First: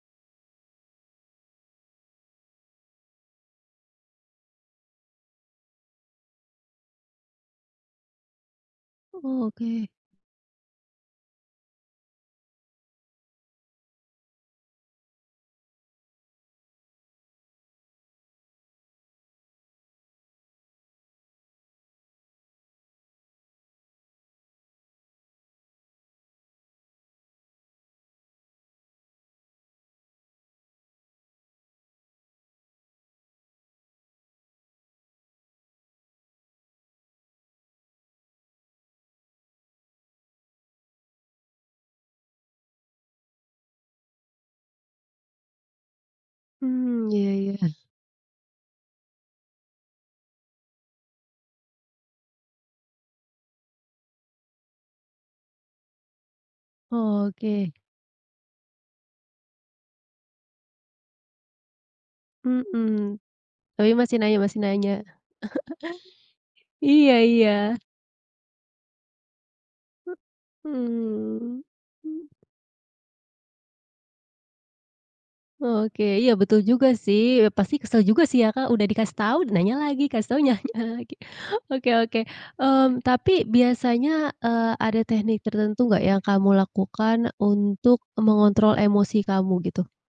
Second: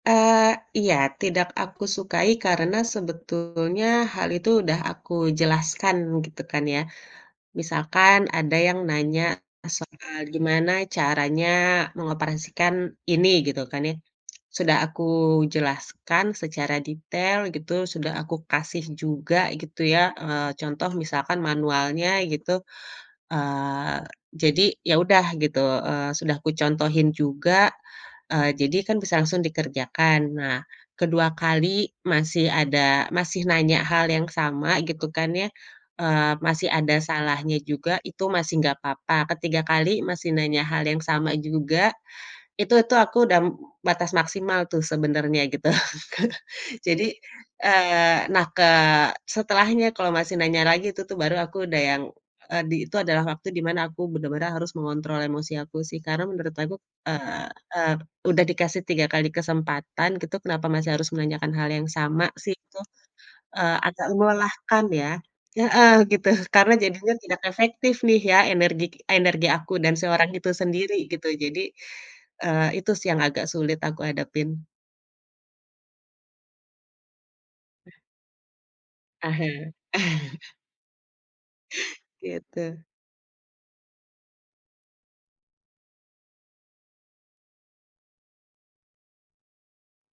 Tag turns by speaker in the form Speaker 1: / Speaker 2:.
Speaker 1: Eee, iya tidak aku sukai karena sebetulnya hal itu udah aku jelaskan gitu kan ya, misalkan ada yang nanya
Speaker 2: Oh oke.
Speaker 1: soal gimana caranya mengoperasikan ini gitu kan ya, sudah aku jelaskan secara detail gitu sudah aku kasih juga gitu ya, eee, contoh misalkan manualnya gitu, eee, jadi ya udah gitu, eee, sudah aku contohin juga, eee, jadi kan bisa langsung dikerjakan nah. ke-2 kali masih ada masih nanya hal yang sama gitu kan ya, eee, masih ada salahnya juga itu masih gak apa-apa, ke-3 kali masih nanya hal yang sama juga, itu tuh aku udah batas maksimal tuh sebenarnya gitu Kak jadi,
Speaker 2: Mmm, iya iya.
Speaker 1: eee, nah ke setelahnya kalau masih nanya lagi tuh tuh baru aku udah yang, eee, di itu adalah waktu di mana aku bener-bener harus mengontrol emosi aku sih karena menurut aku,
Speaker 2: Oh
Speaker 1: eee
Speaker 2: oke.
Speaker 1: eee, udah dikasih 3 kali kesempatan gitu kenapa masih harus menanyakan hal yang sama sih itu,
Speaker 2: Mhm,
Speaker 1: eee,
Speaker 2: tapi
Speaker 1: agak
Speaker 2: masih nanya masih
Speaker 1: melelahkan
Speaker 2: nanya.
Speaker 1: ya. Heeh, gitu karena jadinya
Speaker 2: Iya
Speaker 1: tidak
Speaker 2: iya.
Speaker 1: efektif nih ya energi energi aku dan si orang itu sendiri gitu jadi,
Speaker 2: Mmm, mmm.
Speaker 1: eee, itu sih yang agak sulit aku hadapin.
Speaker 2: Oke iya betul juga sih, eee, pasti
Speaker 1: Eh.
Speaker 2: kesel juga sih ya Kak udah dikasih tahu
Speaker 1: Ahe.
Speaker 2: nanya lagi, kasih tahu nanya lagi, oke oke,
Speaker 1: Gitu.
Speaker 2: mmm, tapi biasanya, eee, ada teknik tertentu nggak yang kamu lakukan untuk mengontrol emosi kamu gitu?